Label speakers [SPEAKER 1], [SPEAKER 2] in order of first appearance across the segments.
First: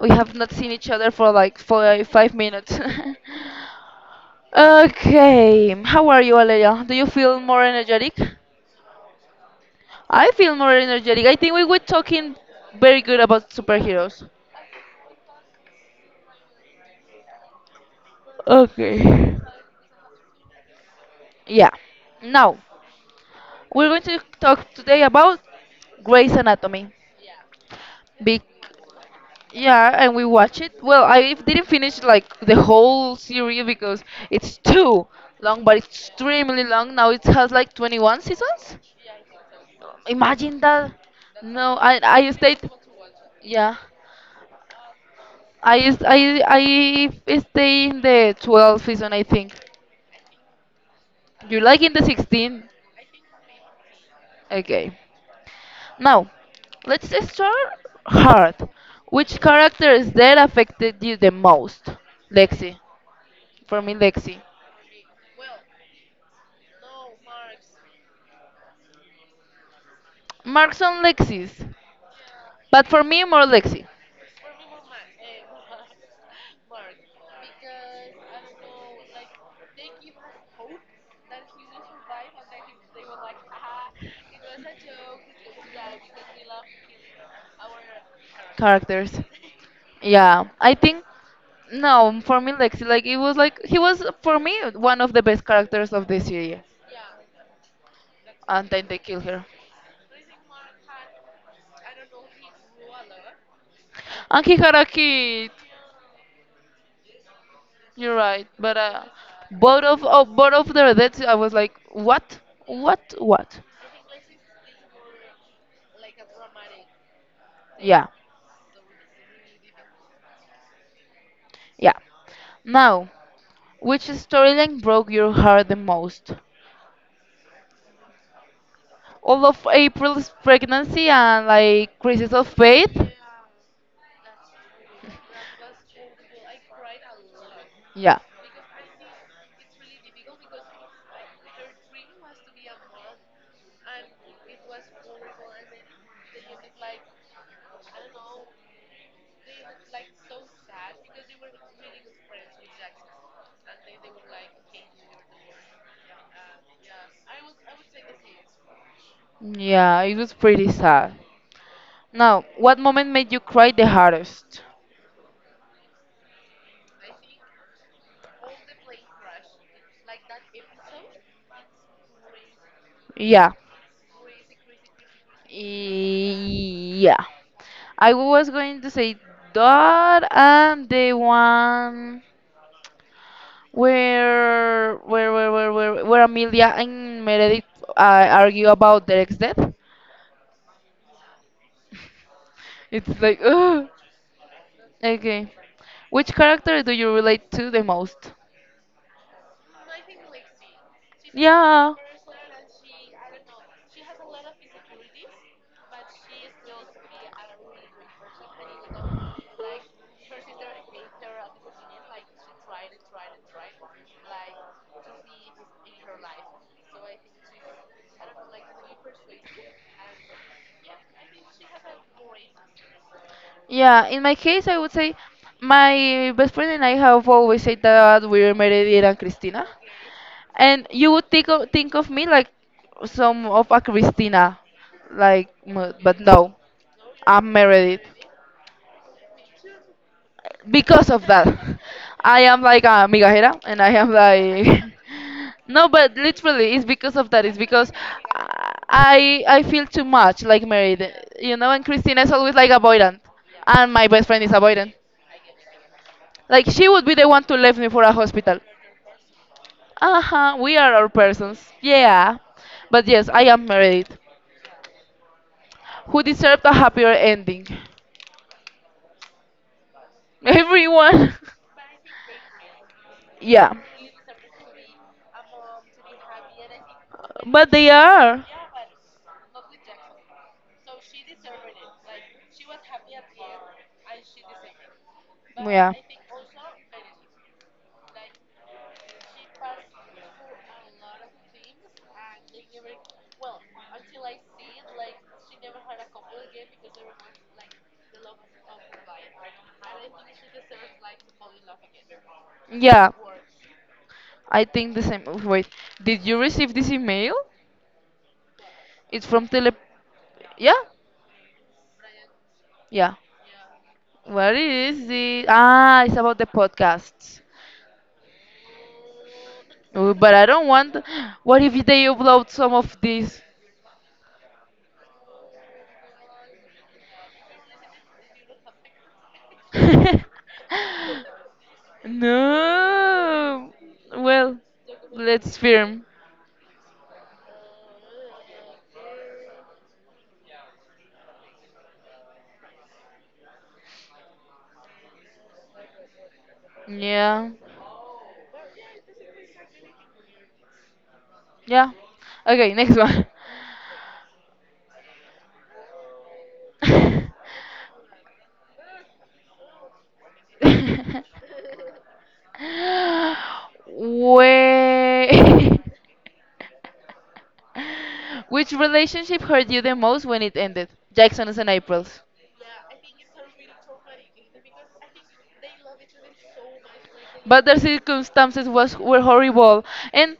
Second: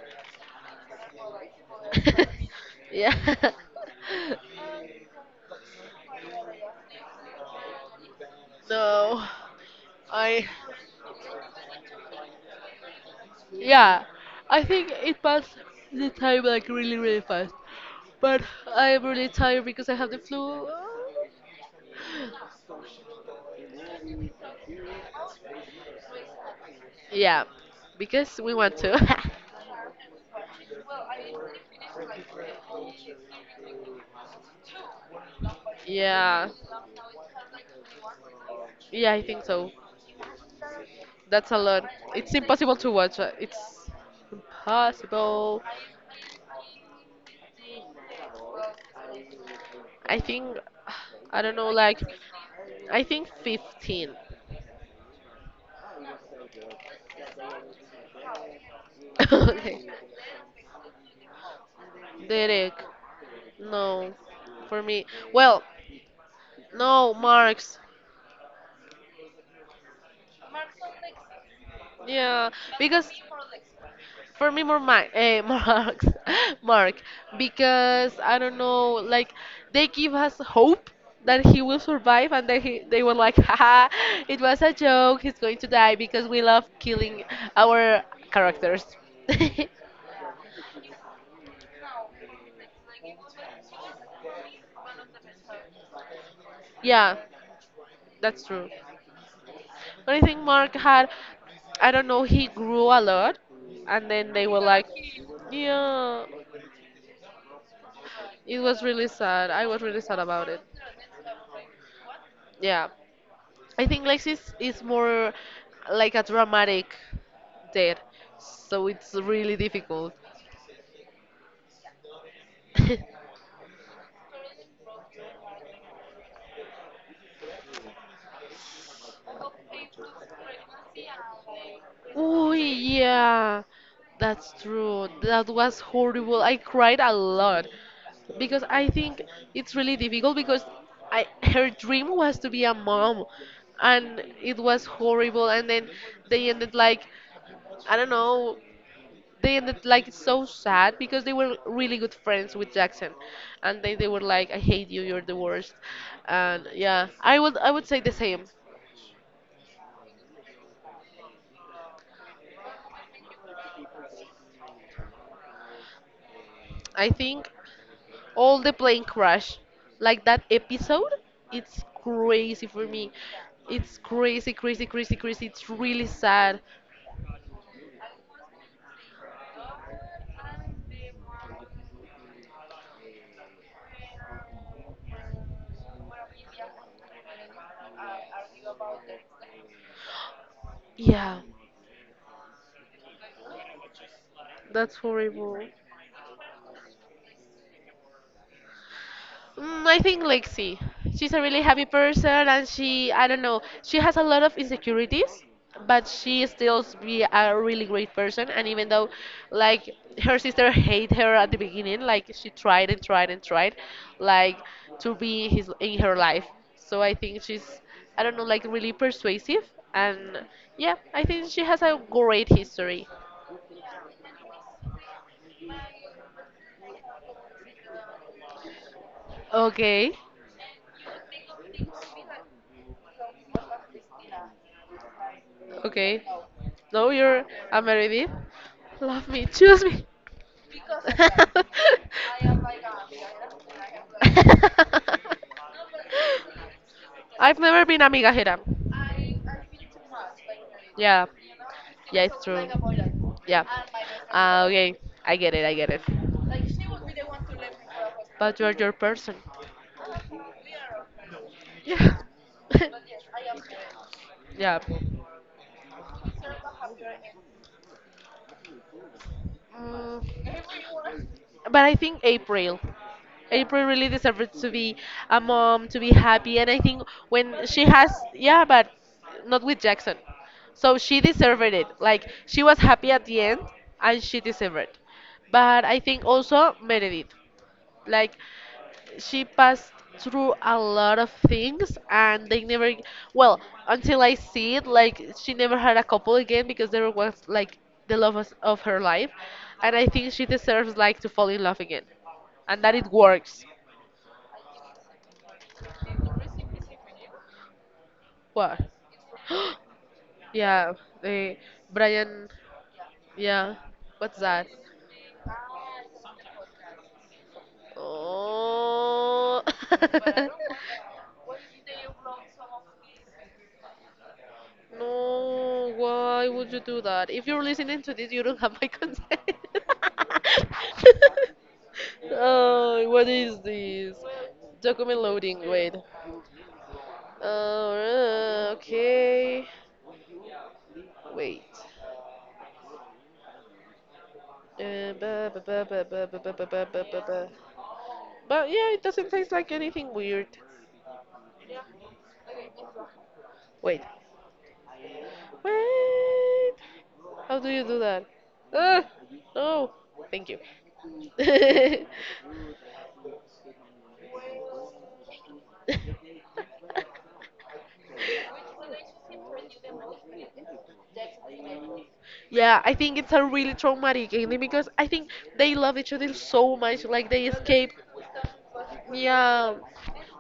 [SPEAKER 1] We have not seen each other for like 4, 5 minutes.
[SPEAKER 2] yeah.
[SPEAKER 1] Okay, how are you, Aleja? Do you feel more energetic?
[SPEAKER 2] No,
[SPEAKER 1] I
[SPEAKER 2] I
[SPEAKER 1] feel more energetic. I think we were talking very good about
[SPEAKER 2] Yeah.
[SPEAKER 1] superheroes.
[SPEAKER 2] I think it passed the time like really, really fast. But I
[SPEAKER 1] Okay.
[SPEAKER 2] am really tired because I have the flu.
[SPEAKER 1] Yeah. Now, we're going to talk today about Grey's Anatomy.
[SPEAKER 2] Yeah. Because we want to.
[SPEAKER 1] Yeah, and we watch it. Well, I didn't finish like the whole series because it's too long, but it's
[SPEAKER 2] yeah.
[SPEAKER 1] extremely long. Now it has like 21 seasons.
[SPEAKER 2] Yeah, I think so.
[SPEAKER 1] Imagine that.
[SPEAKER 2] That's a
[SPEAKER 1] No,
[SPEAKER 2] lot.
[SPEAKER 1] I
[SPEAKER 2] It's
[SPEAKER 1] stayed.
[SPEAKER 2] impossible to watch. It's
[SPEAKER 1] Yeah,
[SPEAKER 2] impossible.
[SPEAKER 1] I s- I stay in the 12th season, I think.
[SPEAKER 2] I think, I don't
[SPEAKER 1] You
[SPEAKER 2] know,
[SPEAKER 1] like in
[SPEAKER 2] like,
[SPEAKER 1] the 16?
[SPEAKER 2] I think 15.
[SPEAKER 1] Okay. Now, let's start hard. Which
[SPEAKER 2] okay.
[SPEAKER 1] character is there affected you the most?
[SPEAKER 2] Derek.
[SPEAKER 1] Lexi. For me,
[SPEAKER 2] No.
[SPEAKER 1] Lexi.
[SPEAKER 2] For me, well, no, Marx.
[SPEAKER 1] Marks on Lexis.
[SPEAKER 2] Yeah,
[SPEAKER 1] But for
[SPEAKER 2] because
[SPEAKER 1] me, more Lexi
[SPEAKER 2] for me more Mark, eh, Marx, Mark, because I don't know, like they give us hope that he will survive, and then they were like, haha, it was a joke. He's going to die because we love killing our characters.
[SPEAKER 1] characters. Yeah, I think no, for me Lexi like it was like he was for me one of the best characters of the series,
[SPEAKER 2] yeah, that's
[SPEAKER 1] and
[SPEAKER 2] true.
[SPEAKER 1] then they kill her,
[SPEAKER 2] But I think Mark had, I don't know, he grew a lot, and then
[SPEAKER 1] and
[SPEAKER 2] they
[SPEAKER 1] he
[SPEAKER 2] were
[SPEAKER 1] had a
[SPEAKER 2] like,
[SPEAKER 1] kid.
[SPEAKER 2] yeah,
[SPEAKER 1] You're right,
[SPEAKER 2] it
[SPEAKER 1] but
[SPEAKER 2] was really sad. I
[SPEAKER 1] both
[SPEAKER 2] was
[SPEAKER 1] of
[SPEAKER 2] really sad
[SPEAKER 1] oh,
[SPEAKER 2] about
[SPEAKER 1] both
[SPEAKER 2] it.
[SPEAKER 1] of their deaths, I was like,
[SPEAKER 2] Yeah.
[SPEAKER 1] what, what?
[SPEAKER 2] I think Lexis is more like a dramatic death,
[SPEAKER 1] Yeah,
[SPEAKER 2] so it's really difficult.
[SPEAKER 1] yeah. Now, which storyline broke your heart the most? All of April's pregnancy and like crisis of
[SPEAKER 2] Oh,
[SPEAKER 1] faith.
[SPEAKER 2] yeah. That's true. That was horrible. I cried a lot
[SPEAKER 1] Yeah.
[SPEAKER 2] because I think it's really difficult because I her dream was to be a mom and it was horrible, and then they ended like I don't know, they ended like so sad because they were really good friends with Jackson, and they were like, "I hate you, you're the worst," and yeah, I would say the same.
[SPEAKER 1] Yeah, it was pretty sad. Now, what moment made you cry the hardest?
[SPEAKER 2] I think all the plane crash, like that episode, it's crazy for me.
[SPEAKER 1] Yeah.
[SPEAKER 2] It's crazy, crazy, crazy, crazy. It's really sad.
[SPEAKER 1] Yeah. I was going to say that and the one where Amelia and Meredith argue about Derek's death.
[SPEAKER 2] Yeah,
[SPEAKER 1] It's like ugh.
[SPEAKER 2] that's
[SPEAKER 1] Okay.
[SPEAKER 2] horrible.
[SPEAKER 1] Which character do you relate to the most?
[SPEAKER 2] Mm, I think Lexi. She's a really happy
[SPEAKER 1] Yeah.
[SPEAKER 2] person, and she, I don't know, she has a lot of insecurities, but she still be a really great person. And even though, like, her sister hate her at the beginning, like she tried and tried and tried, like, to be his in her life. So I think she's, I don't know, like really persuasive, and yeah, I think she has a great history.
[SPEAKER 1] Yeah, in my case, I would say my best friend and I have always said that we're Meredith and Christina.
[SPEAKER 2] Okay,
[SPEAKER 1] And you would think of me like some of a Christina, like but
[SPEAKER 2] okay.
[SPEAKER 1] no,
[SPEAKER 2] No, you're
[SPEAKER 1] I'm
[SPEAKER 2] a
[SPEAKER 1] Meredith.
[SPEAKER 2] Meredith. Love me, choose me.
[SPEAKER 1] Because of that, I am like a migajera, and I am like, no, but literally, it's because of that. It's
[SPEAKER 2] I've never
[SPEAKER 1] because
[SPEAKER 2] been a migajera.
[SPEAKER 1] I feel too much like married,
[SPEAKER 2] Yeah,
[SPEAKER 1] you know. And Christina
[SPEAKER 2] yeah,
[SPEAKER 1] is
[SPEAKER 2] it's
[SPEAKER 1] always
[SPEAKER 2] true.
[SPEAKER 1] like avoidant,
[SPEAKER 2] Yeah.
[SPEAKER 1] and my best friend is
[SPEAKER 2] Ah,
[SPEAKER 1] avoidant.
[SPEAKER 2] okay, I get it. I get it.
[SPEAKER 1] Like she would be the one to leave me for a hospital.
[SPEAKER 2] But you're your person.
[SPEAKER 1] Uh huh. We are our persons.
[SPEAKER 2] Yeah.
[SPEAKER 1] Yeah, but yes, I am married.
[SPEAKER 2] yeah.
[SPEAKER 1] Who deserved a happier ending?
[SPEAKER 2] Mm,
[SPEAKER 1] Everyone.
[SPEAKER 2] but I think April.
[SPEAKER 1] Yeah.
[SPEAKER 2] April really deserves to be a mom, to be happy, and I think when
[SPEAKER 1] But
[SPEAKER 2] she
[SPEAKER 1] they
[SPEAKER 2] has,
[SPEAKER 1] are.
[SPEAKER 2] yeah, but not with Jackson. So she deserved it. Like she was happy at the end, and she deserved it. But I think also Meredith, like she passed through a lot of things and they never, well, until I see it, like she never had a couple again because there was like the love of her life, and I think she deserves like to fall in love again and that it
[SPEAKER 1] Yeah,
[SPEAKER 2] works.
[SPEAKER 1] I think the same. Wait, did you receive this email?
[SPEAKER 2] What?
[SPEAKER 1] It's from Tele. Yeah,
[SPEAKER 2] yeah, they, Brian,
[SPEAKER 1] yeah.
[SPEAKER 2] yeah. What's
[SPEAKER 1] What
[SPEAKER 2] that?
[SPEAKER 1] is it? Ah, it's about the podcasts.
[SPEAKER 2] Oh.
[SPEAKER 1] Oh, but I don't want. What if they upload some of these?
[SPEAKER 2] No, why would you do that? If you're listening to this, you don't have my consent. oh, what is
[SPEAKER 1] No.
[SPEAKER 2] this?
[SPEAKER 1] Well,
[SPEAKER 2] Document
[SPEAKER 1] let's
[SPEAKER 2] loading, wait.
[SPEAKER 1] film.
[SPEAKER 2] Oh, okay. Wait. Ba- ba- ba- ba- ba- ba- ba- ba- ba- ba- ba- ba.
[SPEAKER 1] Yeah,
[SPEAKER 2] But yeah, it doesn't taste like anything weird.
[SPEAKER 1] yeah. Okay, next one.
[SPEAKER 2] Wait. Wait. How do you do that? Ah, no. Thank you.
[SPEAKER 1] Wait. Which relationship hurt you the most when it ended? Jackson's and April's.
[SPEAKER 2] Yeah, I think it's a really traumatic ending because I think they love each other so much, like they
[SPEAKER 1] But their
[SPEAKER 2] escape.
[SPEAKER 1] circumstances was were
[SPEAKER 2] Yeah,
[SPEAKER 1] horrible and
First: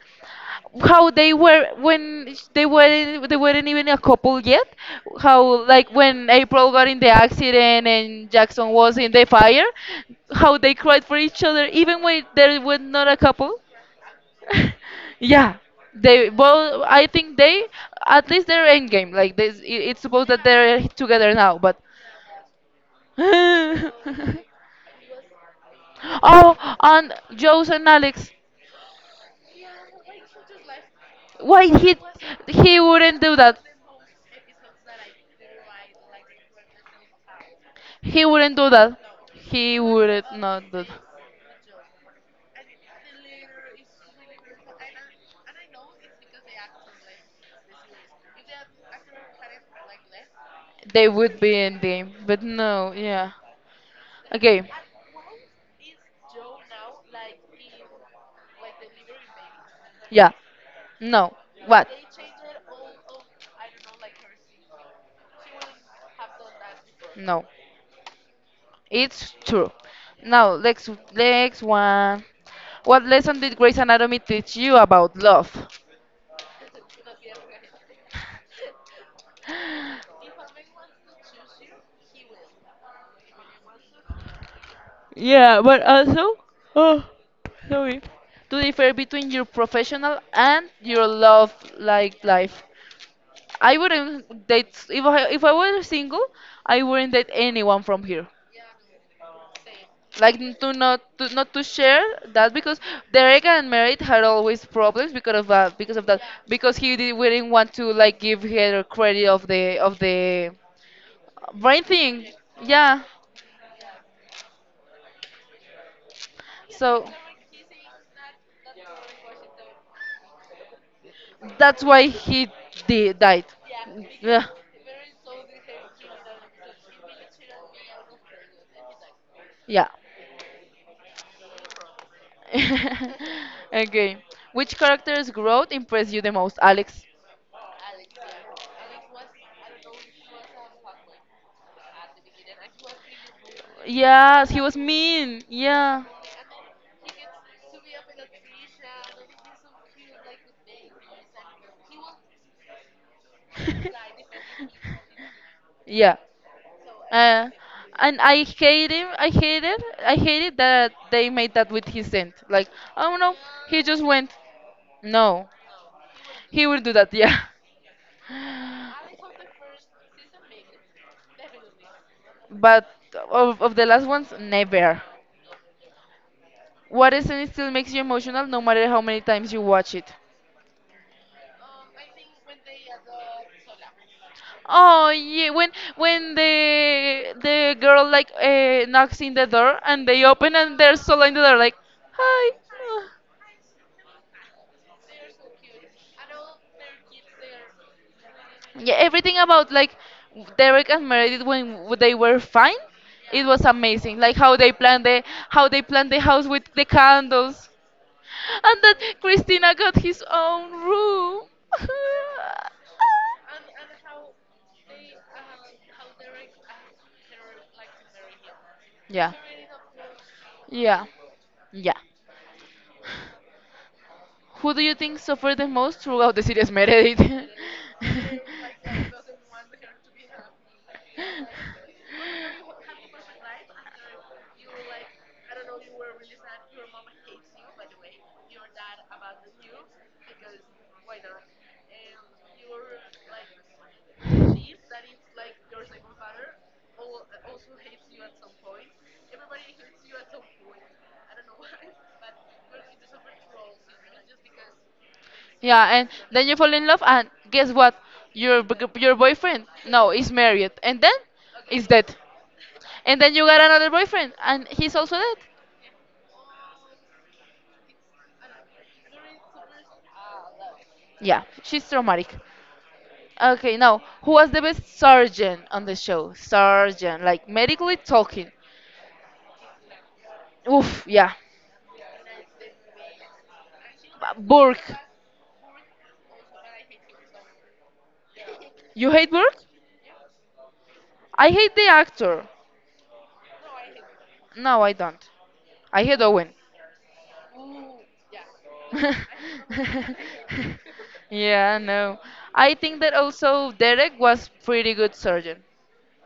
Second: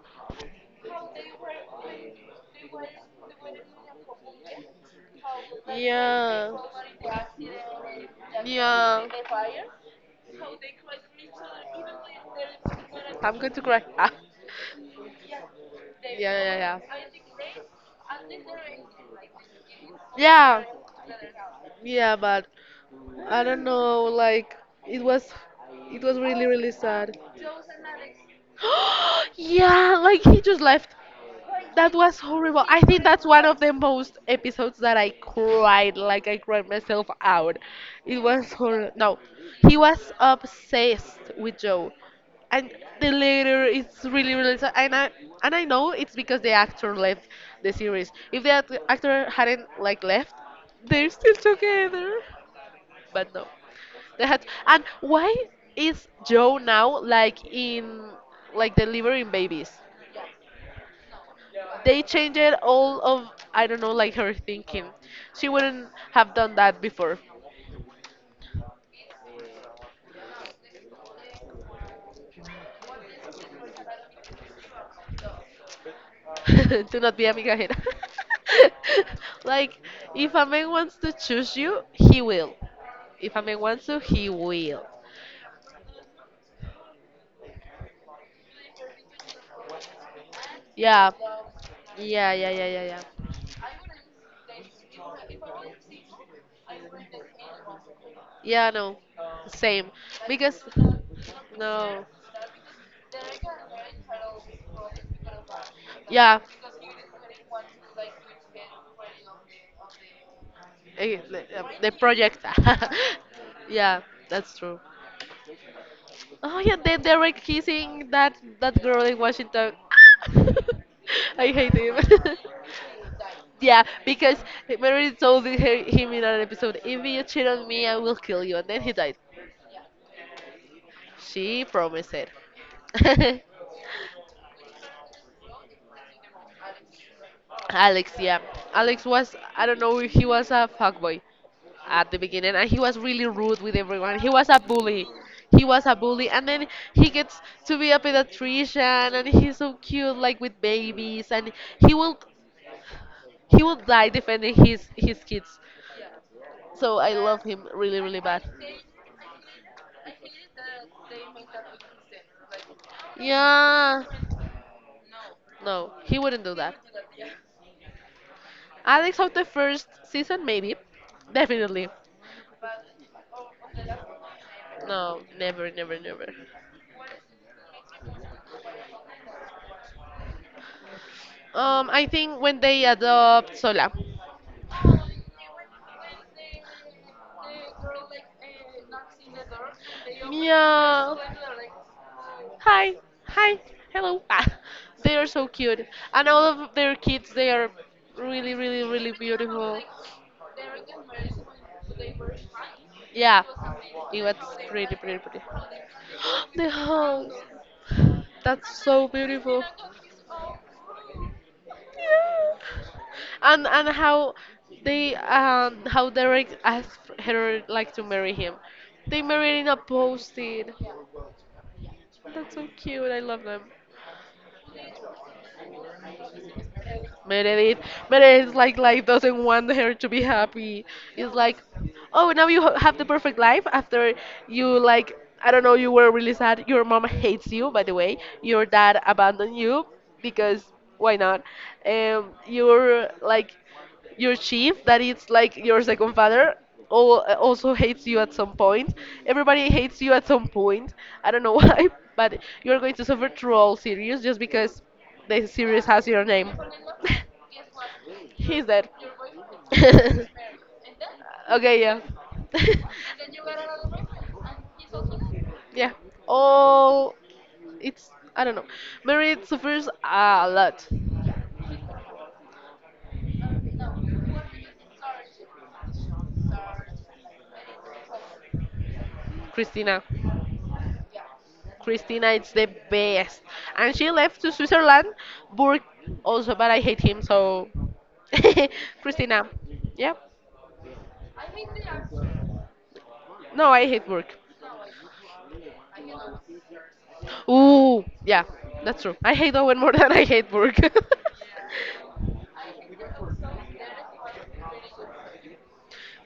[SPEAKER 1] how they were when they weren't even a couple yet, how like when
[SPEAKER 2] yeah,
[SPEAKER 1] April got in the accident and Jackson was
[SPEAKER 2] yeah.
[SPEAKER 1] in the fire, how they cried for each other even when they were not a
[SPEAKER 2] I'm going
[SPEAKER 1] couple.
[SPEAKER 2] to cry. Ah.
[SPEAKER 1] Yeah,
[SPEAKER 2] Yeah,
[SPEAKER 1] they
[SPEAKER 2] yeah,
[SPEAKER 1] well
[SPEAKER 2] yeah.
[SPEAKER 1] I think they, at least they're end game, like this, it's supposed that
[SPEAKER 2] Yeah,
[SPEAKER 1] they're together now, but
[SPEAKER 2] yeah, but I don't know. Like it was, it was really,
[SPEAKER 1] oh,
[SPEAKER 2] really
[SPEAKER 1] and
[SPEAKER 2] sad.
[SPEAKER 1] Joe's and Alex.
[SPEAKER 2] yeah, like he just left.
[SPEAKER 1] Why,
[SPEAKER 2] That
[SPEAKER 1] he
[SPEAKER 2] was horrible. I
[SPEAKER 1] he
[SPEAKER 2] think
[SPEAKER 1] wouldn't
[SPEAKER 2] that's
[SPEAKER 1] do
[SPEAKER 2] one
[SPEAKER 1] that?
[SPEAKER 2] of the most episodes that I cried, like I cried myself out. It
[SPEAKER 1] He
[SPEAKER 2] was
[SPEAKER 1] wouldn't do
[SPEAKER 2] horrible.
[SPEAKER 1] that.
[SPEAKER 2] No, he
[SPEAKER 1] He
[SPEAKER 2] was
[SPEAKER 1] would not do that.
[SPEAKER 2] obsessed with Joe, and the later it's really really sad. And I, and I know it's because the actor left the series. If the actor hadn't like left,
[SPEAKER 1] They
[SPEAKER 2] they're still
[SPEAKER 1] would be in the,
[SPEAKER 2] together.
[SPEAKER 1] but no, yeah.
[SPEAKER 2] But no. They had.
[SPEAKER 1] Okay,
[SPEAKER 2] And why is Joe now like in like delivering babies?
[SPEAKER 1] yeah. No. What?
[SPEAKER 2] They changed all of, I don't know, like her thinking. She wouldn't have done that before.
[SPEAKER 1] No. It's true. Now, next one. What lesson did Grey's Anatomy teach you about love?
[SPEAKER 2] Do not be a here. like if a man wants to choose you, he will. If a man wants to, he will.
[SPEAKER 1] Yeah, but also, oh, sorry, to differ between your professional and your
[SPEAKER 2] Yeah.
[SPEAKER 1] love like
[SPEAKER 2] Yeah, yeah,
[SPEAKER 1] life.
[SPEAKER 2] yeah, yeah, yeah.
[SPEAKER 1] I wouldn't date, if I were single, I wouldn't date anyone from here.
[SPEAKER 2] Yeah, no. Same.
[SPEAKER 1] Like
[SPEAKER 2] Because
[SPEAKER 1] to not to not to share
[SPEAKER 2] no.
[SPEAKER 1] that, because Derek and Merit had always problems because of that, because of that
[SPEAKER 2] Yeah,
[SPEAKER 1] because wouldn't want to like give her credit of the
[SPEAKER 2] eh, the, uh,
[SPEAKER 1] brain
[SPEAKER 2] the
[SPEAKER 1] thing.
[SPEAKER 2] project.
[SPEAKER 1] Yeah,
[SPEAKER 2] yeah, that's true. Oh yeah, they
[SPEAKER 1] so
[SPEAKER 2] were kissing that girl in Washington. I hate
[SPEAKER 1] that's
[SPEAKER 2] him.
[SPEAKER 1] why he di died.
[SPEAKER 2] yeah, because
[SPEAKER 1] Yeah.
[SPEAKER 2] Mary told her, him in an episode, if you cheat on me, I will kill you, and then he died.
[SPEAKER 1] Yeah.
[SPEAKER 2] She promised it.
[SPEAKER 1] Okay. Which character's growth impressed you the most, Alex?
[SPEAKER 2] Alex, yeah. Alex was, I don't know if he was a fuckboy at the beginning, and he was really rude with everyone. He was
[SPEAKER 1] Yes, he
[SPEAKER 2] a
[SPEAKER 1] was
[SPEAKER 2] bully.
[SPEAKER 1] mean.
[SPEAKER 2] He was a
[SPEAKER 1] Yeah.
[SPEAKER 2] bully, and then he gets to be a pediatrician, and he's so cute, like with babies, and he will, he will die defending his kids.
[SPEAKER 1] Yeah.
[SPEAKER 2] So I love
[SPEAKER 1] Uh,
[SPEAKER 2] him really, really
[SPEAKER 1] and I
[SPEAKER 2] bad.
[SPEAKER 1] hate him. I hate it. I hate it that they made that with his scent. Like, oh no, he just
[SPEAKER 2] Yeah,
[SPEAKER 1] went. No,
[SPEAKER 2] no, he wouldn't do
[SPEAKER 1] he
[SPEAKER 2] that.
[SPEAKER 1] will do that. Yeah.
[SPEAKER 2] Alex of the first season, maybe, definitely.
[SPEAKER 1] But of the last ones, never.
[SPEAKER 2] No, never, never, never.
[SPEAKER 1] What scene still makes you emotional, no matter how many times you watch it?
[SPEAKER 2] I think when they adopt Sola.
[SPEAKER 1] Oh yeah, when the girl like knocks in the door and they open and there's
[SPEAKER 2] Yeah.
[SPEAKER 1] Sola in the door like, hi.
[SPEAKER 2] Hi, hi, hello. Ah, they are so cute, and all of their kids, they are really, really,
[SPEAKER 1] Yeah,
[SPEAKER 2] really
[SPEAKER 1] everything about
[SPEAKER 2] beautiful.
[SPEAKER 1] like Derek and Meredith when they were fine,
[SPEAKER 2] Yeah,
[SPEAKER 1] it was amazing.
[SPEAKER 2] it was
[SPEAKER 1] Like how they
[SPEAKER 2] pretty,
[SPEAKER 1] planned
[SPEAKER 2] pretty,
[SPEAKER 1] the
[SPEAKER 2] pretty.
[SPEAKER 1] how they planned the house with
[SPEAKER 2] The
[SPEAKER 1] the
[SPEAKER 2] house.
[SPEAKER 1] candles, and
[SPEAKER 2] That's
[SPEAKER 1] that
[SPEAKER 2] so beautiful.
[SPEAKER 1] Christina got his own room.
[SPEAKER 2] Yeah. And how they how Derek asked her like to marry him. They
[SPEAKER 1] Yeah,
[SPEAKER 2] married in a post-it.
[SPEAKER 1] yeah, yeah.
[SPEAKER 2] That's so cute. I love them.
[SPEAKER 1] Who do you think suffered the most throughout the series, Meredith?
[SPEAKER 2] Meredith, Meredith like doesn't want her to be happy. It's like, oh, now you have the perfect life after you like I don't know. You were really sad. Your mom hates you, by the way. Your dad abandoned you because why not? You're like your chief that it's like your second father also hates you at some point, everybody hates you at some point, I don't know why, but you're going to suffer through all series just because the
[SPEAKER 1] Yeah,
[SPEAKER 2] series
[SPEAKER 1] and
[SPEAKER 2] has your
[SPEAKER 1] then
[SPEAKER 2] name.
[SPEAKER 1] you fall in love, and guess what? Your
[SPEAKER 2] he's dead.
[SPEAKER 1] b- your boyfriend no is married, and then
[SPEAKER 2] okay,
[SPEAKER 1] is
[SPEAKER 2] yeah.
[SPEAKER 1] dead, and then you got another boyfriend, and he's also dead.
[SPEAKER 2] yeah, all, it's I don't know, Mary suffers a lot.
[SPEAKER 1] Yeah, she's traumatic. Okay, now, who was the best surgeon on the show? Surgeon, like medically talking.
[SPEAKER 2] Christina.
[SPEAKER 1] Oof, yeah.
[SPEAKER 2] Christina is the best. And she
[SPEAKER 1] B-
[SPEAKER 2] left to
[SPEAKER 1] Burke.
[SPEAKER 2] Switzerland, Burke also, but I hate him, so.
[SPEAKER 1] You hate
[SPEAKER 2] Christina.
[SPEAKER 1] Burke?
[SPEAKER 2] Yeah.
[SPEAKER 1] I hate the actor.
[SPEAKER 2] No, I hate Burke.
[SPEAKER 1] No, I don't. I hate Owen.
[SPEAKER 2] Ooh, yeah, that's true. I hate Owen more than I hate Burke.
[SPEAKER 1] Yeah, no. I think that also Derek was pretty good surgeon.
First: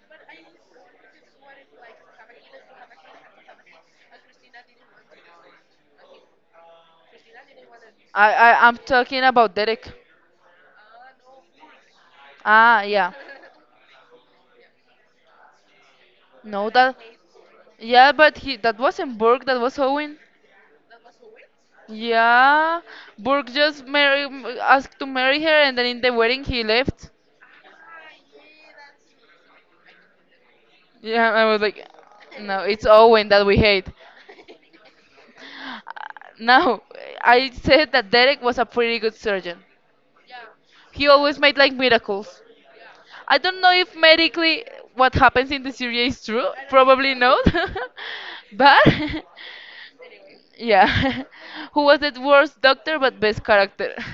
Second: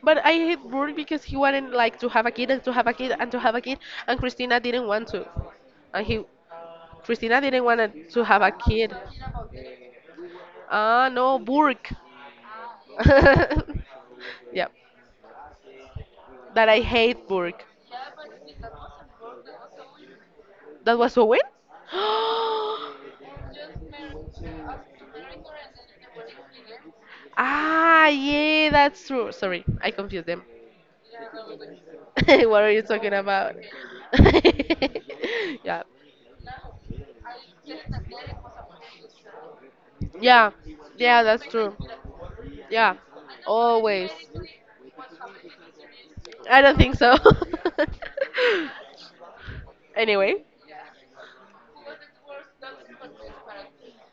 [SPEAKER 2] But I hate Burke because he wanted like to have a kid and to have a kid and to have a kid, and Christina didn't want to. And he, Christina didn't want to
[SPEAKER 1] I,
[SPEAKER 2] have a
[SPEAKER 1] I I'm
[SPEAKER 2] kid.
[SPEAKER 1] talking about Derek.
[SPEAKER 2] Ah, no, Burke.
[SPEAKER 1] Ah, yeah.
[SPEAKER 2] yeah,
[SPEAKER 1] No,
[SPEAKER 2] that I
[SPEAKER 1] that
[SPEAKER 2] hate Burke.
[SPEAKER 1] yeah, but he that wasn't Burke, that was Owen.
[SPEAKER 2] That was Owen?
[SPEAKER 1] Yeah, Burke just asked to marry her, and then in the wedding he left.
[SPEAKER 2] ah, yeah, that's true. Sorry, I confused them.
[SPEAKER 1] Yeah, I was like, no,
[SPEAKER 2] what are you
[SPEAKER 1] it's
[SPEAKER 2] talking
[SPEAKER 1] Owen that
[SPEAKER 2] about?
[SPEAKER 1] we hate.
[SPEAKER 2] yeah,
[SPEAKER 1] Now, I said that Derek was a pretty good surgeon.
[SPEAKER 2] yeah,
[SPEAKER 1] He
[SPEAKER 2] yeah,
[SPEAKER 1] always
[SPEAKER 2] that's
[SPEAKER 1] made like
[SPEAKER 2] true.
[SPEAKER 1] miracles.
[SPEAKER 2] Yeah,
[SPEAKER 1] I don't know if
[SPEAKER 2] always.
[SPEAKER 1] medically what happens in the series is true.
[SPEAKER 2] I don't think
[SPEAKER 1] Probably
[SPEAKER 2] so.
[SPEAKER 1] not. But
[SPEAKER 2] anyway,
[SPEAKER 1] yeah, who was the worst doctor but best character?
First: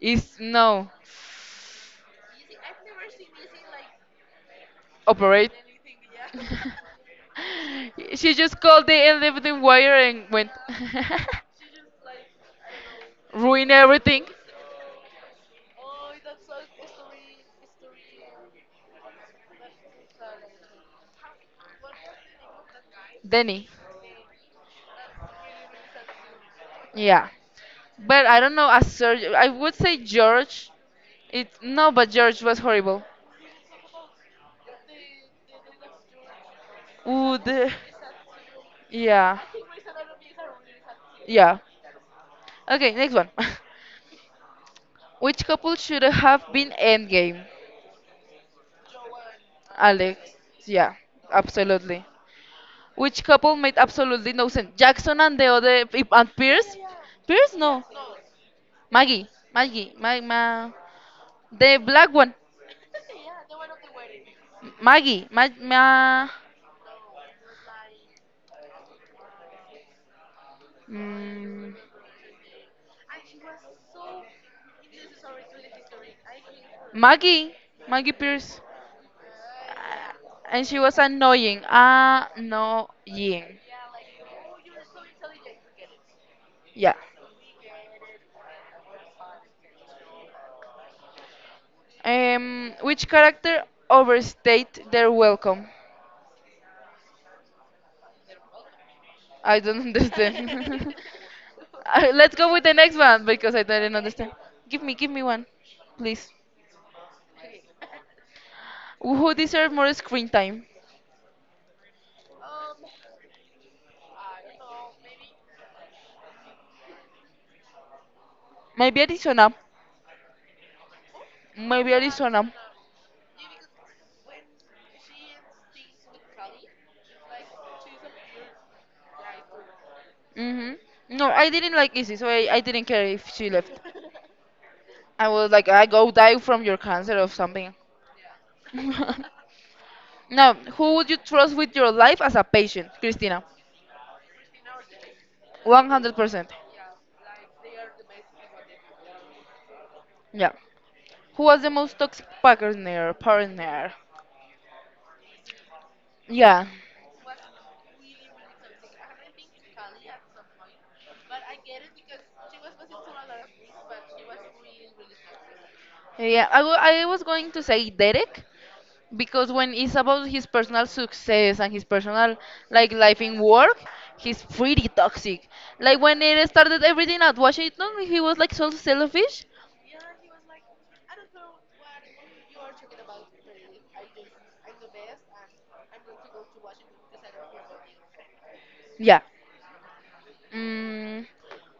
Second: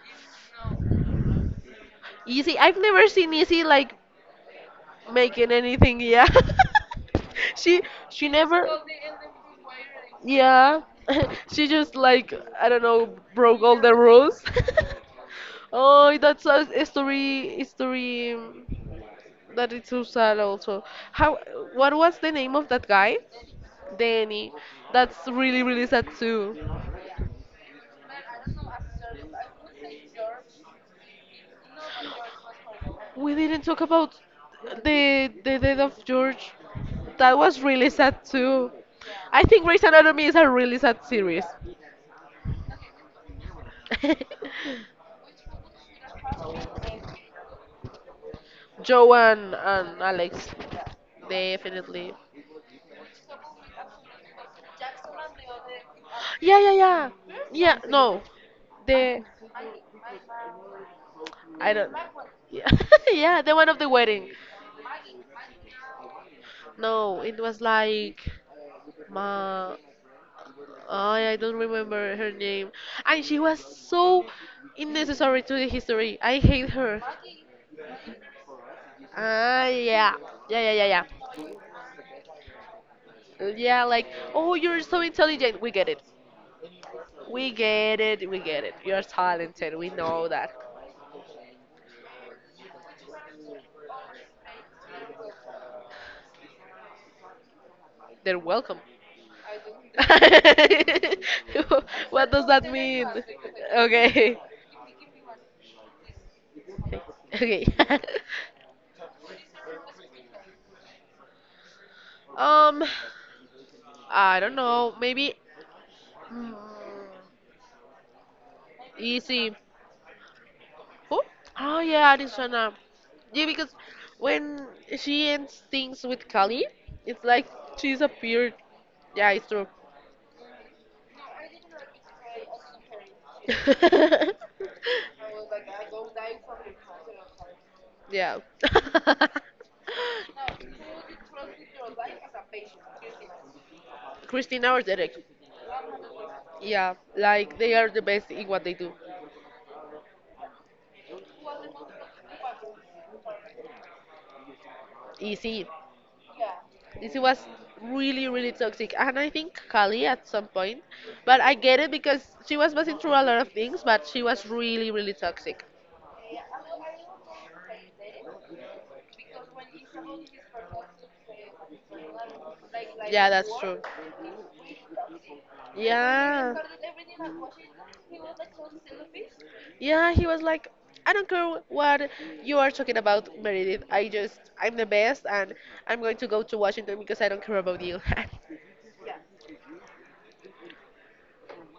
[SPEAKER 1] Is no.
[SPEAKER 2] easy. I've never seen Easy like making
[SPEAKER 1] Operate.
[SPEAKER 2] anything. Yeah, she she
[SPEAKER 1] She just
[SPEAKER 2] never.
[SPEAKER 1] called the elevator wire and went
[SPEAKER 2] Yeah, she just like I don't know broke
[SPEAKER 1] ruin
[SPEAKER 2] all the
[SPEAKER 1] everything.
[SPEAKER 2] rules. oh, that's a story, a story, that is so sad also. How? What was the name of that guy?
[SPEAKER 1] Danny,
[SPEAKER 2] Danny. That's really really sad too.
[SPEAKER 1] yeah, but I don't know. As Serge, I would say George. It no, but George was horrible.
[SPEAKER 2] We didn't talk about the death of George. That
[SPEAKER 1] Ooh,
[SPEAKER 2] was really sad too.
[SPEAKER 1] yeah,
[SPEAKER 2] I think Grey's Anatomy is a really sad series.
[SPEAKER 1] yeah. Okay, next one. Which couple should have been endgame?
[SPEAKER 2] Joe and
[SPEAKER 1] Alex,
[SPEAKER 2] Alex.
[SPEAKER 1] yeah, absolutely.
[SPEAKER 2] Definitely.
[SPEAKER 1] Which couple made absolutely no sense? Jackson and the other and
[SPEAKER 2] Yeah, yeah,
[SPEAKER 1] Pierce.
[SPEAKER 2] yeah.
[SPEAKER 1] Pierce,
[SPEAKER 2] Yeah,
[SPEAKER 1] no.
[SPEAKER 2] no. The
[SPEAKER 1] Maggie, Maggie,
[SPEAKER 2] I
[SPEAKER 1] the
[SPEAKER 2] don't.
[SPEAKER 1] black one,
[SPEAKER 2] Yeah, yeah, the one of the wedding.
[SPEAKER 1] Maggie, ma, ma,
[SPEAKER 2] No, it was like Ma, I don't
[SPEAKER 1] mm,
[SPEAKER 2] remember her name. And she was so unnecessary to the history. I hate her.
[SPEAKER 1] Maggie, Maggie Pierce,
[SPEAKER 2] Ah, yeah.
[SPEAKER 1] and
[SPEAKER 2] Yeah,
[SPEAKER 1] she
[SPEAKER 2] yeah,
[SPEAKER 1] was
[SPEAKER 2] yeah,
[SPEAKER 1] annoying,
[SPEAKER 2] yeah.
[SPEAKER 1] annoying,
[SPEAKER 2] Yeah, like, oh, you're so intelligent. We get it.
[SPEAKER 1] yeah.
[SPEAKER 2] We get it. We get it. You're talented. We know that.
[SPEAKER 1] Which character overstayed their welcome?
[SPEAKER 2] They're welcome.
[SPEAKER 1] I don't understand.
[SPEAKER 2] what
[SPEAKER 1] Let's
[SPEAKER 2] does
[SPEAKER 1] go with
[SPEAKER 2] that
[SPEAKER 1] the next
[SPEAKER 2] mean?
[SPEAKER 1] one because I didn't understand.
[SPEAKER 2] Okay.
[SPEAKER 1] Give me one, please.
[SPEAKER 2] Okay.
[SPEAKER 1] Who deserves more screen time?
[SPEAKER 2] um, I don't know. Maybe mm,
[SPEAKER 1] Maybe Arizona.
[SPEAKER 2] easy. Who? Oh
[SPEAKER 1] Maybe
[SPEAKER 2] yeah,
[SPEAKER 1] Arizona.
[SPEAKER 2] Arizona. Yeah, because when she ends things with Kali, it's like she's appeared. Yeah, it's true.
[SPEAKER 1] Hmm. No, I didn't like Izzy, so I didn't care if she left. I was like, I go die from your cancer or something.
[SPEAKER 2] yeah.
[SPEAKER 1] Now, who would you trust with your life as a patient, Christina?
[SPEAKER 2] Christina or Derek.
[SPEAKER 1] 100%.
[SPEAKER 2] Yeah, like they are the best in what they do.
[SPEAKER 1] Yeah. Who was the most toxic partner? Partner.
[SPEAKER 2] Easy.
[SPEAKER 1] Yeah.
[SPEAKER 2] This was really, really toxic. And I think Kali at some point. But I get it because she was passing through a lot of things, but she was really, really toxic.
[SPEAKER 1] Yeah, I was going to say Derek because when it's about his personal success and his personal like life
[SPEAKER 2] Yeah,
[SPEAKER 1] in
[SPEAKER 2] that's true.
[SPEAKER 1] work, he's pretty toxic. Like when it
[SPEAKER 2] Yeah.
[SPEAKER 1] started everything at Washington, he was like so selfish.
[SPEAKER 2] Yeah, he was like, I don't care what you are talking about, Meredith. I'm the best, and I'm going to go to Washington because I don't care about you.
[SPEAKER 1] Yeah. Mm,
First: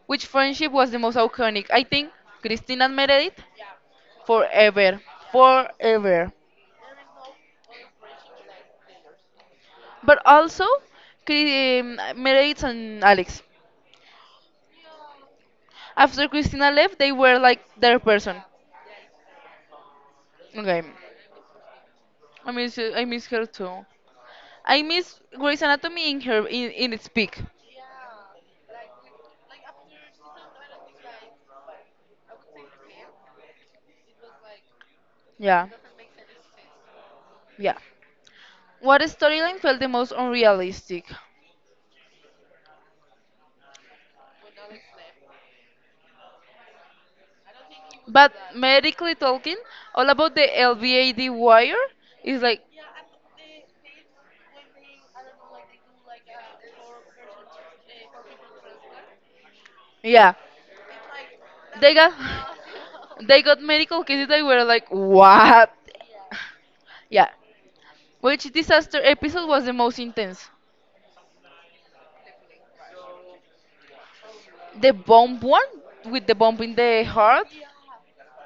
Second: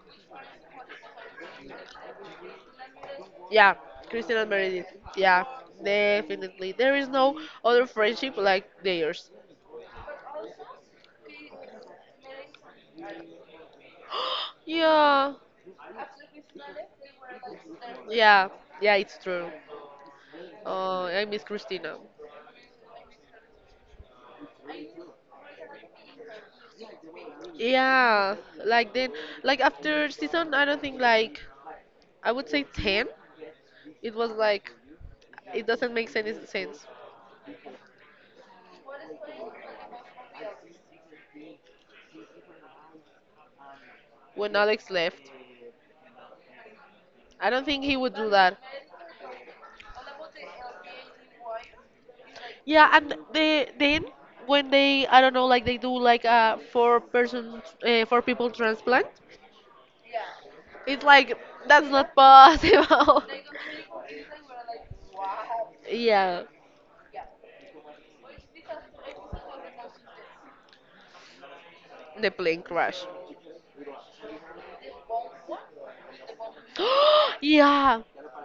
[SPEAKER 1] which friendship was the most iconic? I think Christine and Meredith
[SPEAKER 2] yeah, Christian and Meredith.
[SPEAKER 1] forever,
[SPEAKER 2] Yeah,
[SPEAKER 1] forever.
[SPEAKER 2] definitely. There is no other friendship like theirs.
[SPEAKER 1] But also Meredith and Alex.
[SPEAKER 2] yeah,
[SPEAKER 1] After Christina left, they were like their person.
[SPEAKER 2] yeah, yeah, it's true.
[SPEAKER 1] Okay,
[SPEAKER 2] Oh, I miss Christina.
[SPEAKER 1] I miss, I miss her too. I miss Grey's Anatomy in her in its peak.
[SPEAKER 2] Yeah, like then, like after season, I don't think like I would say 10. It was like
[SPEAKER 1] Yeah,
[SPEAKER 2] it doesn't make any sense
[SPEAKER 1] yeah. What storyline felt the most unrealistic?
[SPEAKER 2] when Alex left. I don't think he would do
[SPEAKER 1] But
[SPEAKER 2] that.
[SPEAKER 1] medically talking, all about the LVAD wire is like,
[SPEAKER 2] Yeah, and they then when they I don't know like they do like a four person, four people transplant,
[SPEAKER 1] yeah,
[SPEAKER 2] it's like that's
[SPEAKER 1] they got
[SPEAKER 2] not possible.
[SPEAKER 1] they got medical cases that were like, what?
[SPEAKER 2] yeah,
[SPEAKER 1] Yeah. Which disaster episode was the most intense?
[SPEAKER 2] the plane crash.
[SPEAKER 1] The bomb one with the bomb in the heart,
[SPEAKER 2] yeah,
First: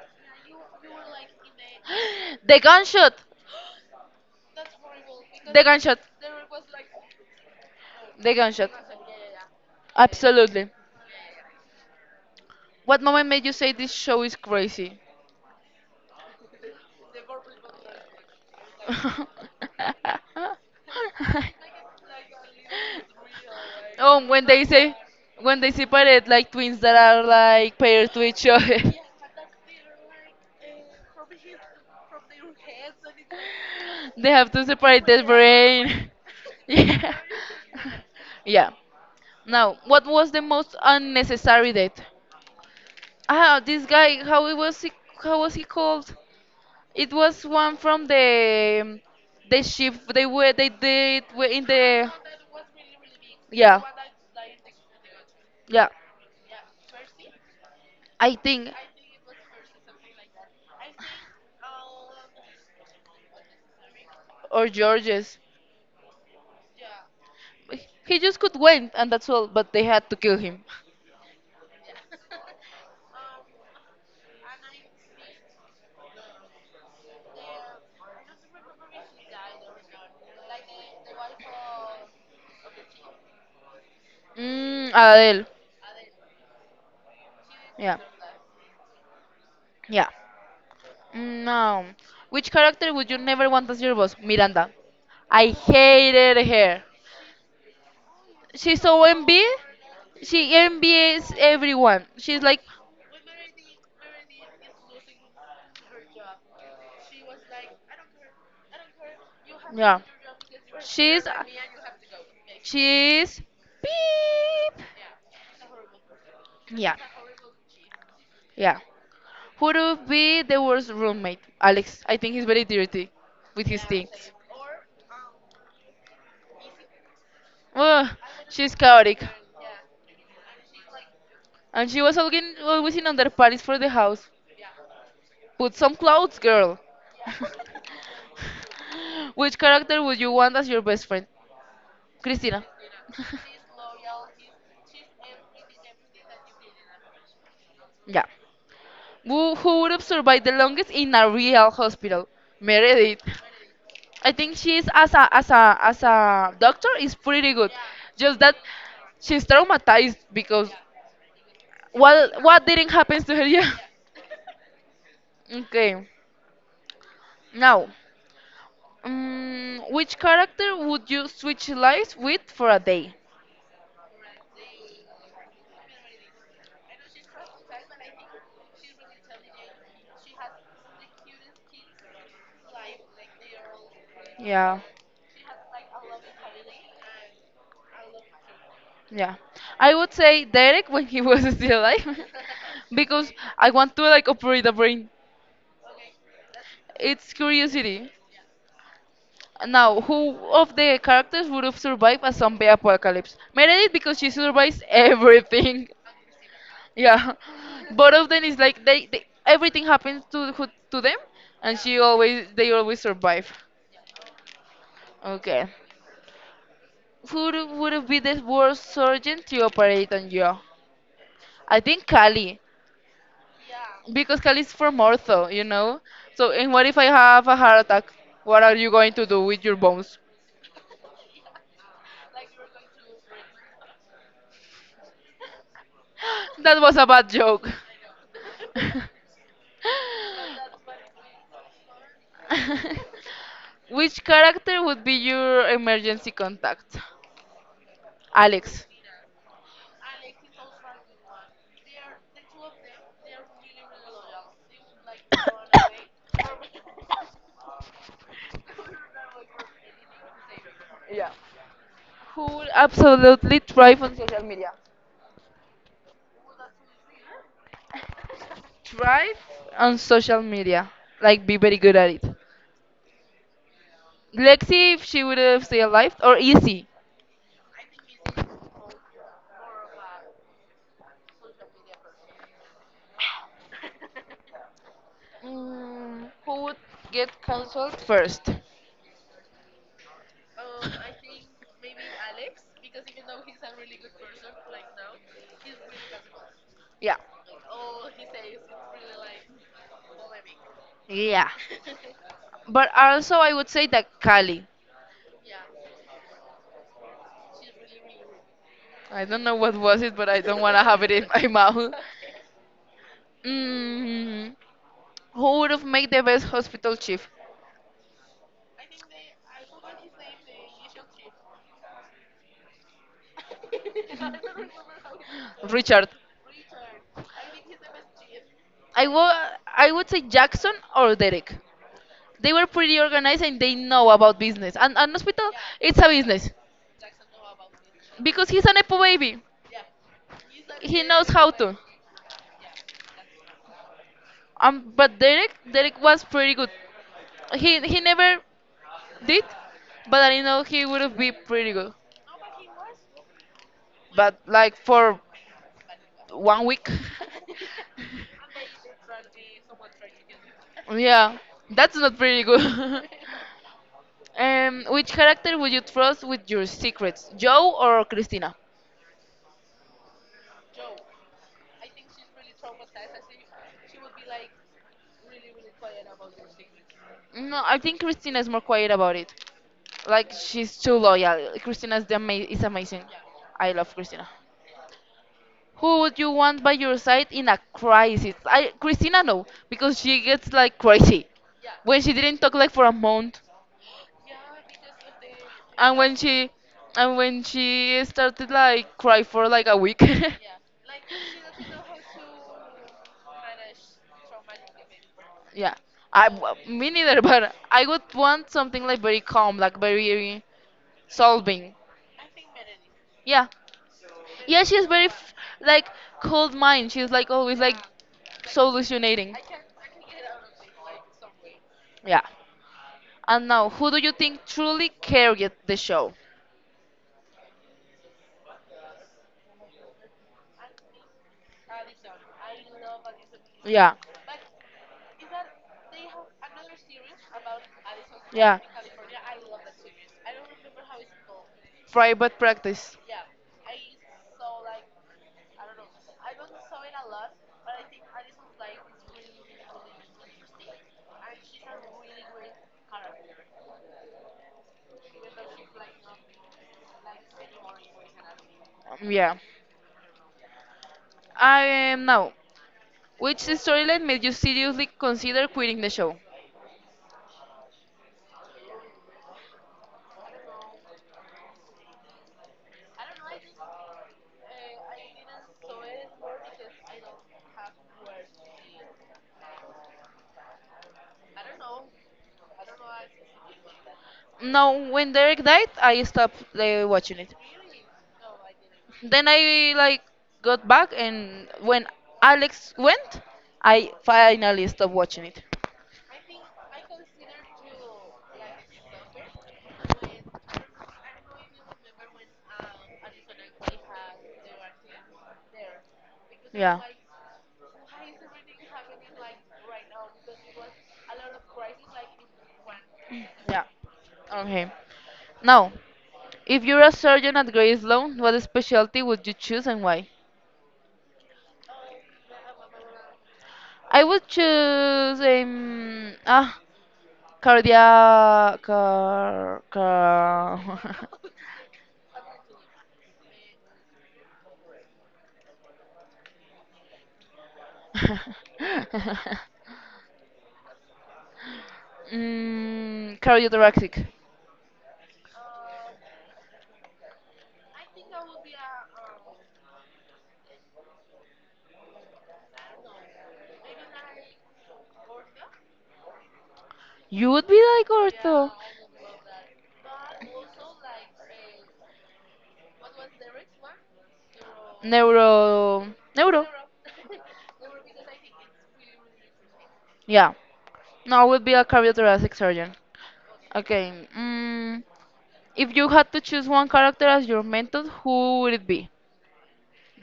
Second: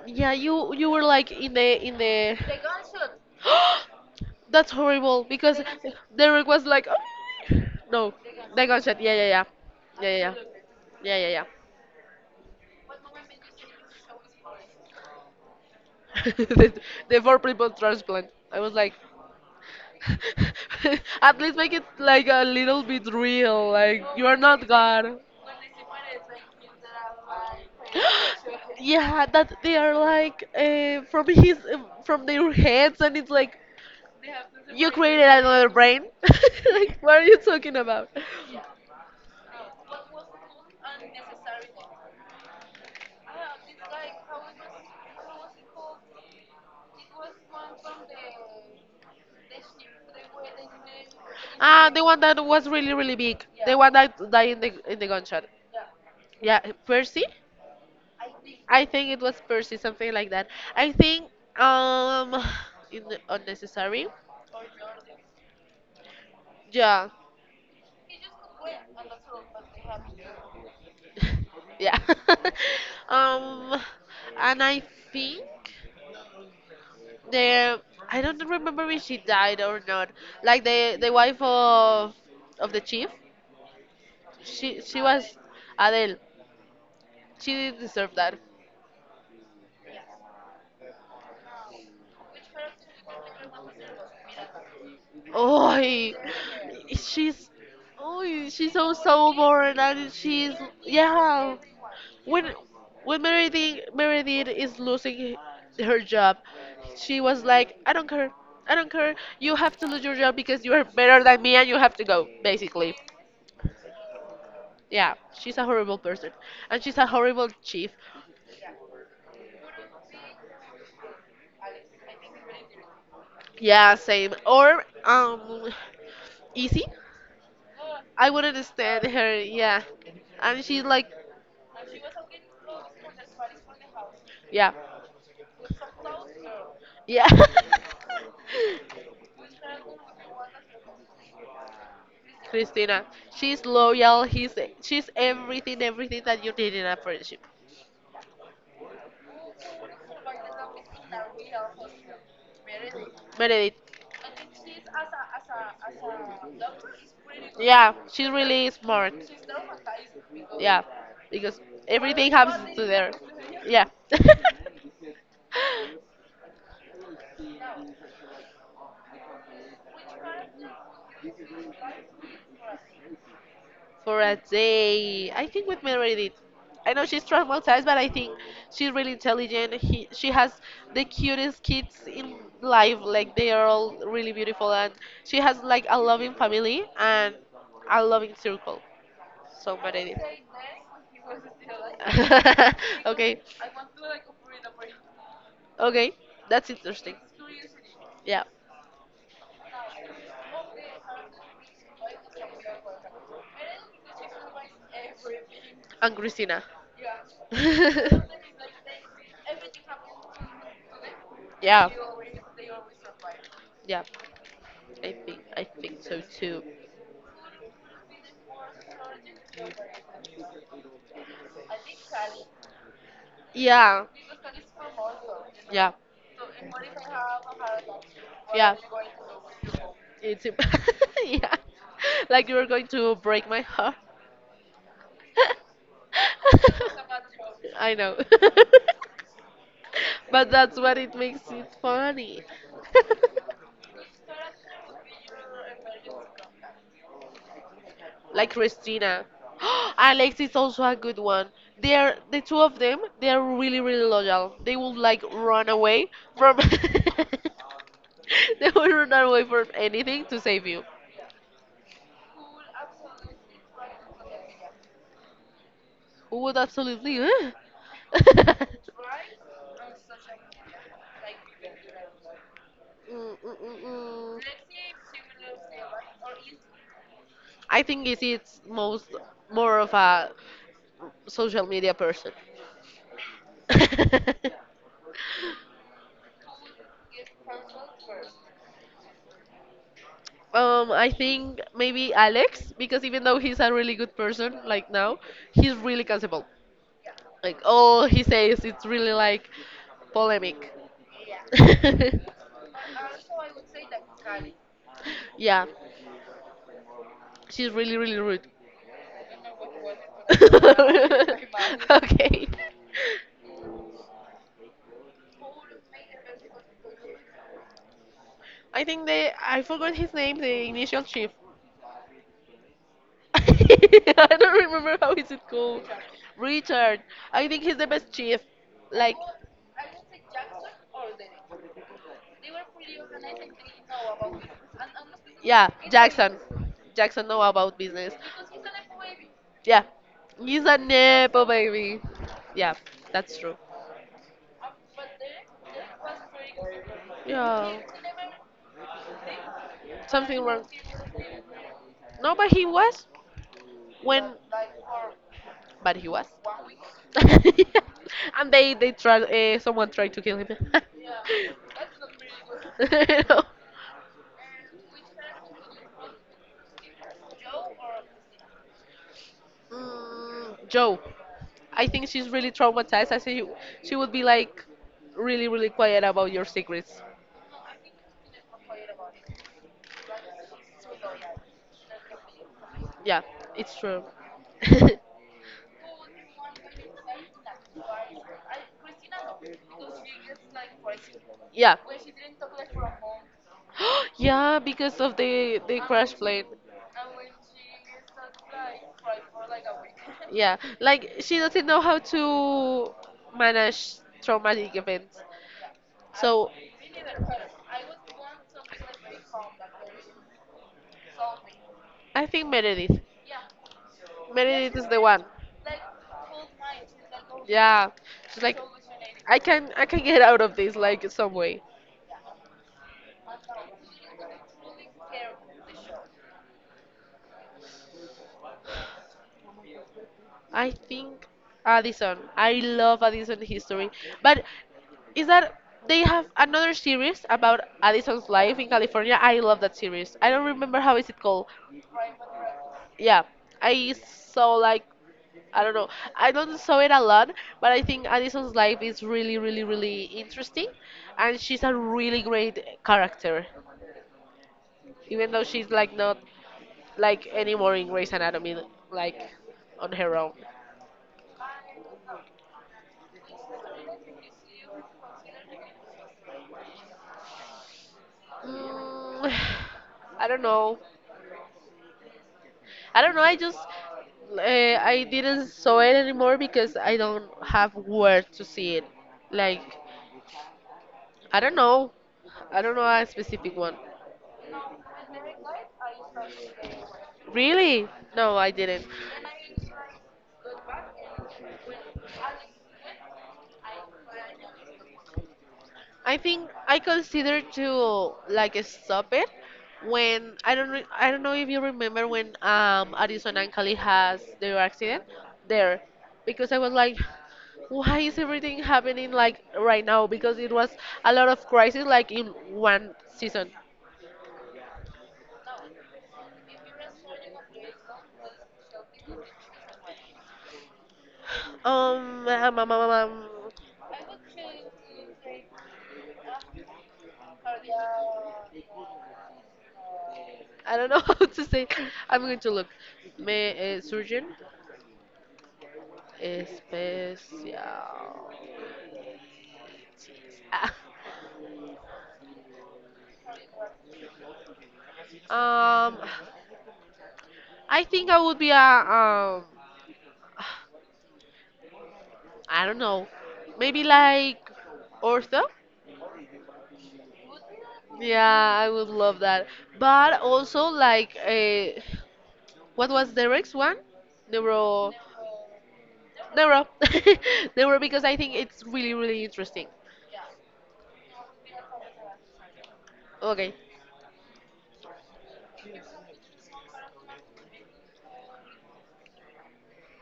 [SPEAKER 2] yeah. You were like in the.
[SPEAKER 1] the gunshot,
[SPEAKER 2] That's horrible because
[SPEAKER 1] the gunshot,
[SPEAKER 2] Derek was like, "Oh." No,
[SPEAKER 1] the
[SPEAKER 2] the
[SPEAKER 1] gunshot.
[SPEAKER 2] gunshot. Yeah, yeah, yeah, yeah, yeah, yeah,
[SPEAKER 1] Absolutely.
[SPEAKER 2] yeah, yeah, yeah.
[SPEAKER 1] What moment made you say this show is crazy?
[SPEAKER 2] the, the four people transplant. I was like, at least make it like a little bit real. Like
[SPEAKER 1] Oh,
[SPEAKER 2] you are not God.
[SPEAKER 1] when they separate like twins that are like paired to each other,
[SPEAKER 2] Yeah, that they are like from his from their heads, and it's like
[SPEAKER 1] they have to
[SPEAKER 2] you
[SPEAKER 1] separate their
[SPEAKER 2] created another brain.
[SPEAKER 1] brain.
[SPEAKER 2] Like
[SPEAKER 1] Yeah.
[SPEAKER 2] what are you talking about?
[SPEAKER 1] Yeah. Now, what was the most unnecessary date? Ah, this guy. How he was he? How was he called? It was one from the ship they were they did were in
[SPEAKER 2] Ah, the
[SPEAKER 1] the.
[SPEAKER 2] one that was really really big. The
[SPEAKER 1] Yeah,
[SPEAKER 2] one that died in the gunshot.
[SPEAKER 1] yeah.
[SPEAKER 2] Yeah, Percy.
[SPEAKER 1] I think.
[SPEAKER 2] I think it was Percy, something like that. I think um, in unnecessary.
[SPEAKER 1] Or Georges.
[SPEAKER 2] Yeah,
[SPEAKER 1] He just could win, and that's all, but they had to kill him.
[SPEAKER 2] yeah. um, and I think. The I don't remember if she died or not. Like the wife of the chief, she was
[SPEAKER 1] Adele.
[SPEAKER 2] Adele. She didn't
[SPEAKER 1] Yeah.
[SPEAKER 2] deserve that.
[SPEAKER 1] Yeah. No. Which character would you never want as your boss? Miranda. I
[SPEAKER 2] Oh,
[SPEAKER 1] hated her.
[SPEAKER 2] she's oh she's
[SPEAKER 1] She's
[SPEAKER 2] so
[SPEAKER 1] so envious.
[SPEAKER 2] sober and she's
[SPEAKER 1] She envies
[SPEAKER 2] yeah.
[SPEAKER 1] everyone. She's
[SPEAKER 2] When
[SPEAKER 1] like,
[SPEAKER 2] when Meredith is losing her job, she was like, I don't care. I don't care. You have to
[SPEAKER 1] yeah.
[SPEAKER 2] lose your job because you are
[SPEAKER 1] She's,
[SPEAKER 2] better than me and you have to go, basically.
[SPEAKER 1] she's, beep.
[SPEAKER 2] Yeah, she's a horrible person, and
[SPEAKER 1] Yeah.
[SPEAKER 2] she's a horrible chief.
[SPEAKER 1] Yeah. Who would be the worst roommate? Alex. I think he's very dirty with his
[SPEAKER 2] Yeah,
[SPEAKER 1] things.
[SPEAKER 2] same. Or easy.
[SPEAKER 1] Oh,
[SPEAKER 2] I wouldn't
[SPEAKER 1] she's
[SPEAKER 2] stand
[SPEAKER 1] chaotic.
[SPEAKER 2] her. Yeah, and she's like,
[SPEAKER 1] And she was always always in under parties for the house.
[SPEAKER 2] yeah,
[SPEAKER 1] Put some clothes, girl.
[SPEAKER 2] yeah.
[SPEAKER 1] Which character would you want as your best friend? Christina.
[SPEAKER 2] Christina, she's loyal. He's she's everything, everything that you need in a friendship.
[SPEAKER 1] Yeah. Who would have survived the longest in a real hospital? Meredith.
[SPEAKER 2] Meredith.
[SPEAKER 1] I think she's as a as a doctor is pretty good.
[SPEAKER 2] Yeah, she's
[SPEAKER 1] Just that
[SPEAKER 2] really smart.
[SPEAKER 1] she's traumatized because
[SPEAKER 2] Yeah, because everything
[SPEAKER 1] what
[SPEAKER 2] happens to
[SPEAKER 1] didn't
[SPEAKER 2] there.
[SPEAKER 1] happen to her? Yeah.
[SPEAKER 2] Yeah.
[SPEAKER 1] Okay. Now, which character would you switch lives with for a day?
[SPEAKER 2] For a day, I think we married it. I know she's traumatized, but I think she's really intelligent. He, she has the cutest kids in life. Like they are all really beautiful,
[SPEAKER 1] Yeah,
[SPEAKER 2] and she has like a loving family and a loving circle.
[SPEAKER 1] yeah.
[SPEAKER 2] So
[SPEAKER 1] I
[SPEAKER 2] married
[SPEAKER 1] would
[SPEAKER 2] it.
[SPEAKER 1] say Derek when he was still alive, because
[SPEAKER 2] Okay.
[SPEAKER 1] I want to like operate the brain.
[SPEAKER 2] Okay, that's interesting.
[SPEAKER 1] It's curiosity.
[SPEAKER 2] Yeah,
[SPEAKER 1] Now, who of the characters would have survived a zombie apocalypse? Meredith, because she survives everything.
[SPEAKER 2] and Christina.
[SPEAKER 1] Yeah, both of them is like they everything happens to to them, and
[SPEAKER 2] yeah.
[SPEAKER 1] she always they always survive.
[SPEAKER 2] Yeah. I
[SPEAKER 1] Okay,
[SPEAKER 2] think so too.
[SPEAKER 1] who would be the worst surgeon to operate on you? I think Kali,
[SPEAKER 2] Yeah.
[SPEAKER 1] because Kali's from ortho, you
[SPEAKER 2] Yeah.
[SPEAKER 1] know. So, and what if I have a heart attack? What are
[SPEAKER 2] Yeah.
[SPEAKER 1] you going to do with your bones?
[SPEAKER 2] It's yeah. Like you were going to break my heart.
[SPEAKER 1] That was a bad joke.
[SPEAKER 2] I know. But that's what it makes it funny.
[SPEAKER 1] Which character would be your emergency contact?
[SPEAKER 2] Like
[SPEAKER 1] Alex.
[SPEAKER 2] Christina. Alex is also a good one. They're the two of them. They're really really loyal. They will like run away from. They will run away from anything to save you.
[SPEAKER 1] Yeah. Who will absolutely thrive on social media?
[SPEAKER 2] Who would absolutely? Huh? mm,
[SPEAKER 1] Thrive on social media. Like, be very good at it.
[SPEAKER 2] mm, mm, mm.
[SPEAKER 1] Lexi, if she would have stayed alive, or Izzy.
[SPEAKER 2] I think it is most more of a social media person.
[SPEAKER 1] Who would get cancelled first?
[SPEAKER 2] I think maybe Alex, because even though he's a really good person, like now, he's really cancelable.
[SPEAKER 1] Yeah.
[SPEAKER 2] Like all he says, it's really like polemic.
[SPEAKER 1] Yeah. But also, I would say that Kali.
[SPEAKER 2] Yeah, she's really really rude.
[SPEAKER 1] I don't know what was it, but I don't want to have it in my mouth.
[SPEAKER 2] okay.
[SPEAKER 1] Mm, who would have made the best hospital chief?
[SPEAKER 2] I think they. I forgot his name. The initial chief. I don't remember how is it called.
[SPEAKER 1] Richard.
[SPEAKER 2] Richard. I think he's the best chief.
[SPEAKER 1] I
[SPEAKER 2] Like.
[SPEAKER 1] wa- I would say Jackson or Derek. They were pretty organized and they know about business. And an hospital,
[SPEAKER 2] Yeah,
[SPEAKER 1] it's a
[SPEAKER 2] Jackson.
[SPEAKER 1] business
[SPEAKER 2] Jackson know about business.
[SPEAKER 1] because he's an EPO baby.
[SPEAKER 2] Yeah. He's a
[SPEAKER 1] He knows
[SPEAKER 2] nepo
[SPEAKER 1] how to.
[SPEAKER 2] baby. Yeah, that's true.
[SPEAKER 1] But Derek, Derek was pretty good.
[SPEAKER 2] Yeah.
[SPEAKER 1] He never did, but I
[SPEAKER 2] Something
[SPEAKER 1] know
[SPEAKER 2] wrong.
[SPEAKER 1] he would have been pretty good.
[SPEAKER 2] No, when
[SPEAKER 1] But like for
[SPEAKER 2] but he was.
[SPEAKER 1] one week,
[SPEAKER 2] And they tried someone tried to kill him.
[SPEAKER 1] yeah, that's not pretty good.
[SPEAKER 2] No.
[SPEAKER 1] Which character would you trust with your secrets, Joe or Christina?
[SPEAKER 2] Joe, I think she's really traumatized. I think she would be like really, really quiet about your secrets.
[SPEAKER 1] No, I think Christina is more quiet about it. Like she's too loyal. Christina is is amazing.
[SPEAKER 2] Yeah,
[SPEAKER 1] I
[SPEAKER 2] it's
[SPEAKER 1] love
[SPEAKER 2] true.
[SPEAKER 1] Christina. Who would you want by your side in a crisis? I Christina no, because she gets like crazy
[SPEAKER 2] yeah.
[SPEAKER 1] when she didn't talk like for a month,
[SPEAKER 2] Yeah, because of the
[SPEAKER 1] and
[SPEAKER 2] crash
[SPEAKER 1] when
[SPEAKER 2] plane.
[SPEAKER 1] she and when she started like cry for like a week.
[SPEAKER 2] Yeah, like she doesn't know how to manage traumatic events.
[SPEAKER 1] Yeah,
[SPEAKER 2] So
[SPEAKER 1] me neither, but I would want something like very calm, like very solving.
[SPEAKER 2] I think Meredith.
[SPEAKER 1] Yeah, yeah,
[SPEAKER 2] Meredith is the one.
[SPEAKER 1] like cold mind. She's like always like
[SPEAKER 2] Yeah, she's like,
[SPEAKER 1] solutionating.
[SPEAKER 2] I can get out of this like some way.
[SPEAKER 1] Yeah. And now, who do you think truly carried the show?
[SPEAKER 2] I think Addison. I love Addison history,
[SPEAKER 1] Yeah,
[SPEAKER 2] but is that they have another series about Addison's
[SPEAKER 1] yeah.
[SPEAKER 2] life in California. I love that series. I don't remember how is it called.
[SPEAKER 1] Private practice.
[SPEAKER 2] Yeah, I saw like I don't know. I don't saw it a lot, but I think Addison's life is really, really, really interesting, and she's a really great character. Even though she's like not like anymore in Grey's Anatomy, like
[SPEAKER 1] Yeah.
[SPEAKER 2] on her own.
[SPEAKER 1] Now, which storyline made you seriously consider quitting the show?
[SPEAKER 2] Mm, I don't know. I don't know. I just I didn't saw it anymore because I don't have where to see it. Like I don't know. I don't know a specific one.
[SPEAKER 1] No, when Derek died, I stopped watching it.
[SPEAKER 2] Really? No, I didn't.
[SPEAKER 1] Then I like got back, and when Alex went, I finally stopped watching it.
[SPEAKER 2] I think I consider to like stop it when I don't re- I don't know if you remember when Arizona and Cali has their accident there because I was
[SPEAKER 1] Yeah,
[SPEAKER 2] like why is everything happening like right now because it was a lot of crisis like in one season
[SPEAKER 1] yeah. Okay. Now, if you're a surgeon at Grey Sloan, what specialty would you choose and why?
[SPEAKER 2] um, um, um, um, um,
[SPEAKER 1] I would choose cardia car
[SPEAKER 2] I don't know
[SPEAKER 1] car
[SPEAKER 2] how to say I'm going to look me surgeon especial
[SPEAKER 1] cardiothoracic.
[SPEAKER 2] Ah. I think I would be a I don't know, maybe like ortho.
[SPEAKER 1] You would be like ortho.
[SPEAKER 2] Yeah, I would love that. But also like what was the next one? Neuro
[SPEAKER 1] Neuro. Neuro.
[SPEAKER 2] neuro neuro because I think it's really really interesting.
[SPEAKER 1] Yeah. No, I would be a cardiothoracic surgeon.
[SPEAKER 2] Okay,
[SPEAKER 1] Okay. If you had to choose one character as your mentor, who would it be?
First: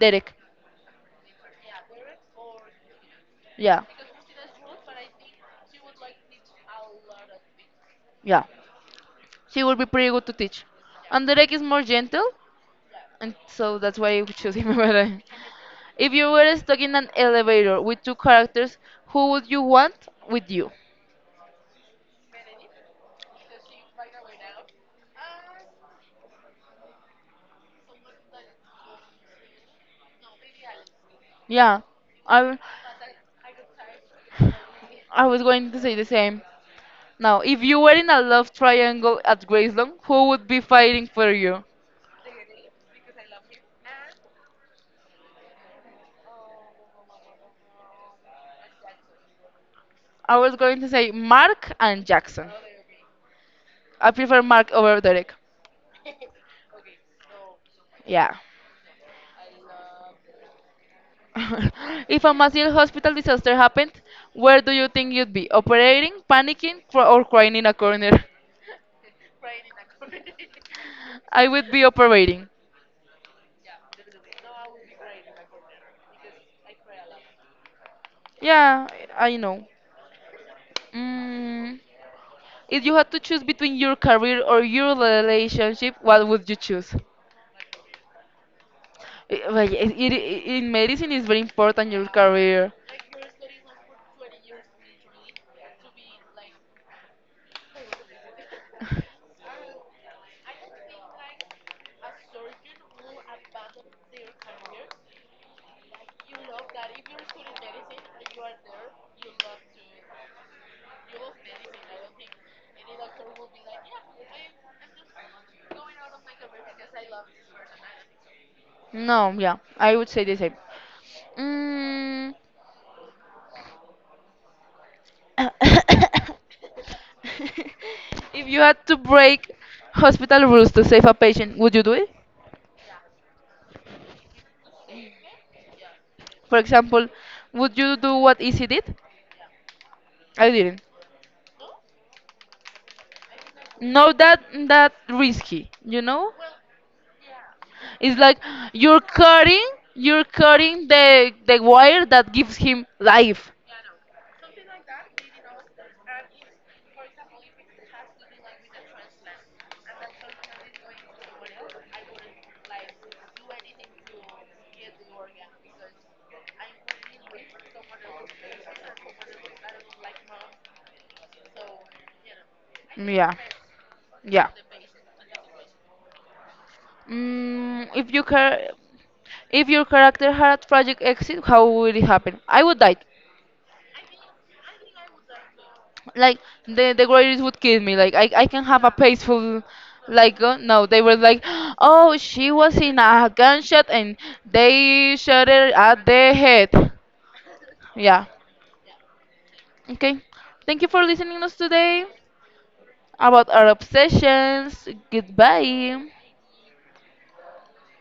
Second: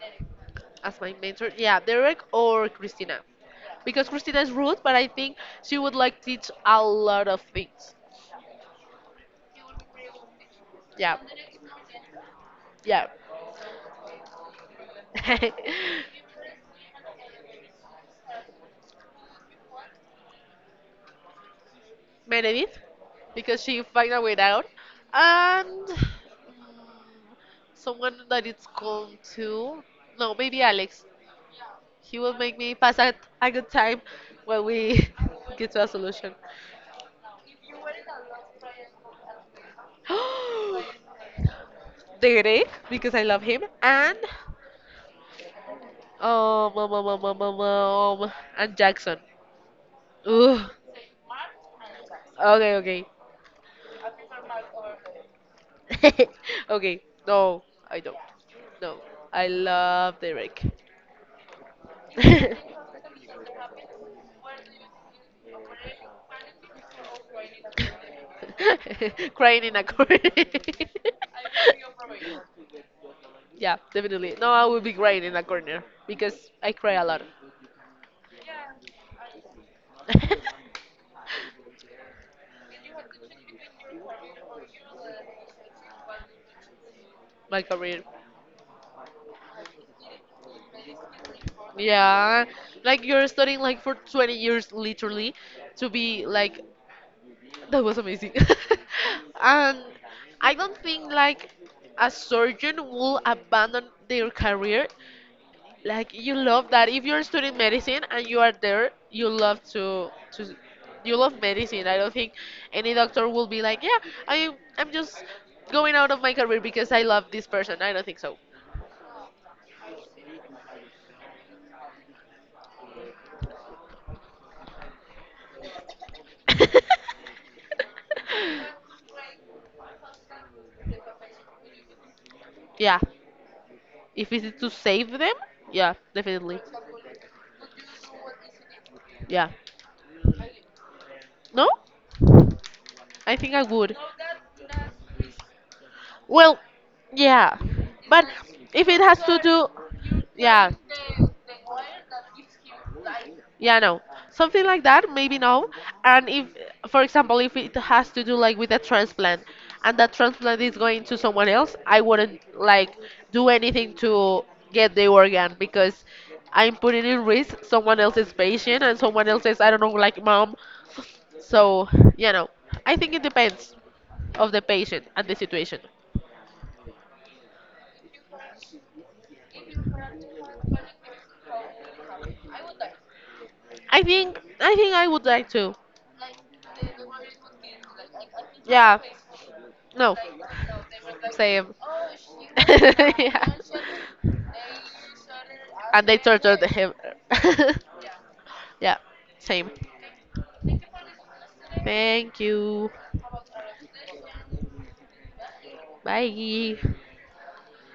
[SPEAKER 1] Derek.
[SPEAKER 2] as my mentor, yeah, Derek or Christina,
[SPEAKER 1] Yeah.
[SPEAKER 2] because Christina is rude, but I think she would like teach a lot of things.
[SPEAKER 1] Yeah. He would be pretty good to teach.
[SPEAKER 2] Yeah,
[SPEAKER 1] And Derek is more gentle,
[SPEAKER 2] yeah.
[SPEAKER 1] and so that's why you choose him. But, if you were stuck in an elevator with two characters, who would you want with you?
[SPEAKER 2] Meredith because she find a way out, and someone that it's called to no maybe Alex.
[SPEAKER 1] Yeah,
[SPEAKER 2] He will
[SPEAKER 1] I
[SPEAKER 2] make me pass a good time when we
[SPEAKER 1] was going
[SPEAKER 2] get
[SPEAKER 1] to
[SPEAKER 2] to a
[SPEAKER 1] say the
[SPEAKER 2] solution.
[SPEAKER 1] same. Now, if you were in a love triangle at Graceland, who would be fighting for you?
[SPEAKER 2] Derek because I love him um, um, um, um, um, um, um, and Jackson.
[SPEAKER 1] I was
[SPEAKER 2] Ooh,
[SPEAKER 1] going to say Mark and Jackson.
[SPEAKER 2] okay,
[SPEAKER 1] I prefer Mark over Derek.
[SPEAKER 2] okay, okay. No, I don't.
[SPEAKER 1] Yeah.
[SPEAKER 2] No, I love Derek.
[SPEAKER 1] If a massive hospital disaster happened, where do you think you'd be? Operating, panicking, or crying in a corner?
[SPEAKER 2] Crying in a corner.
[SPEAKER 1] I would be operating.
[SPEAKER 2] Yeah, definitely. No, I will be crying in a corner because I cry a lot.
[SPEAKER 1] Yeah, I know. Mm, if you had to choose between your career or your relationship, what would you choose?
[SPEAKER 2] My career.
[SPEAKER 1] Eh, well, yes, in medicine is very important your
[SPEAKER 2] Yeah,
[SPEAKER 1] career.
[SPEAKER 2] like you're studying like for 20 years literally to be like that was amazing. And I don't think like a surgeon will abandon their career. Like you love that. If you're studying medicine and you are there, you love to you love medicine. I don't think any doctor will be like, yeah, I I'm just going out of my career because I love this person. I don't think so.
[SPEAKER 1] No, yeah, I would say the same. Mm. If you had to break hospital rules to save a patient, would you do it?
[SPEAKER 2] yeah. If it's to save them, yeah,
[SPEAKER 1] For
[SPEAKER 2] definitely.
[SPEAKER 1] example, would you do what Izzy did?
[SPEAKER 2] Yeah.
[SPEAKER 1] I didn't.
[SPEAKER 2] No? I think I would.
[SPEAKER 1] No, that that risky, you know.
[SPEAKER 2] Well, yeah.
[SPEAKER 1] It's
[SPEAKER 2] But
[SPEAKER 1] like
[SPEAKER 2] if it
[SPEAKER 1] you're
[SPEAKER 2] has to
[SPEAKER 1] cutting,
[SPEAKER 2] do
[SPEAKER 1] you're
[SPEAKER 2] yeah.
[SPEAKER 1] cutting the wire that gives him life.
[SPEAKER 2] Yeah, no. Something like that, maybe no. And if, for example, if it has to do like with a transplant and that transplant is going to someone else, I wouldn't like do anything to get the organ because I'm putting in risk someone else's patient and someone else's, I don't know, like mom. So, you know, I think it
[SPEAKER 1] Yeah,
[SPEAKER 2] depends
[SPEAKER 1] yeah.
[SPEAKER 2] of the patient and the situation.
[SPEAKER 1] Mm, if you care. If your character had a tragic exit, how would it happen? I would die.
[SPEAKER 2] I think I would like to.
[SPEAKER 1] Like the greatest would kill me. Like I can have a
[SPEAKER 2] Yeah.
[SPEAKER 1] peaceful
[SPEAKER 2] No.
[SPEAKER 1] like no, they were like,
[SPEAKER 2] Same.
[SPEAKER 1] oh, she was in a
[SPEAKER 2] yeah.
[SPEAKER 1] gunshot and they shot her at
[SPEAKER 2] And they
[SPEAKER 1] the
[SPEAKER 2] tortured
[SPEAKER 1] head.
[SPEAKER 2] him.
[SPEAKER 1] Yeah.
[SPEAKER 2] yeah. Same.
[SPEAKER 1] Okay. Thank you for listening us today
[SPEAKER 2] Thank you.
[SPEAKER 1] about our obsessions. Goodbye.
[SPEAKER 2] Bye.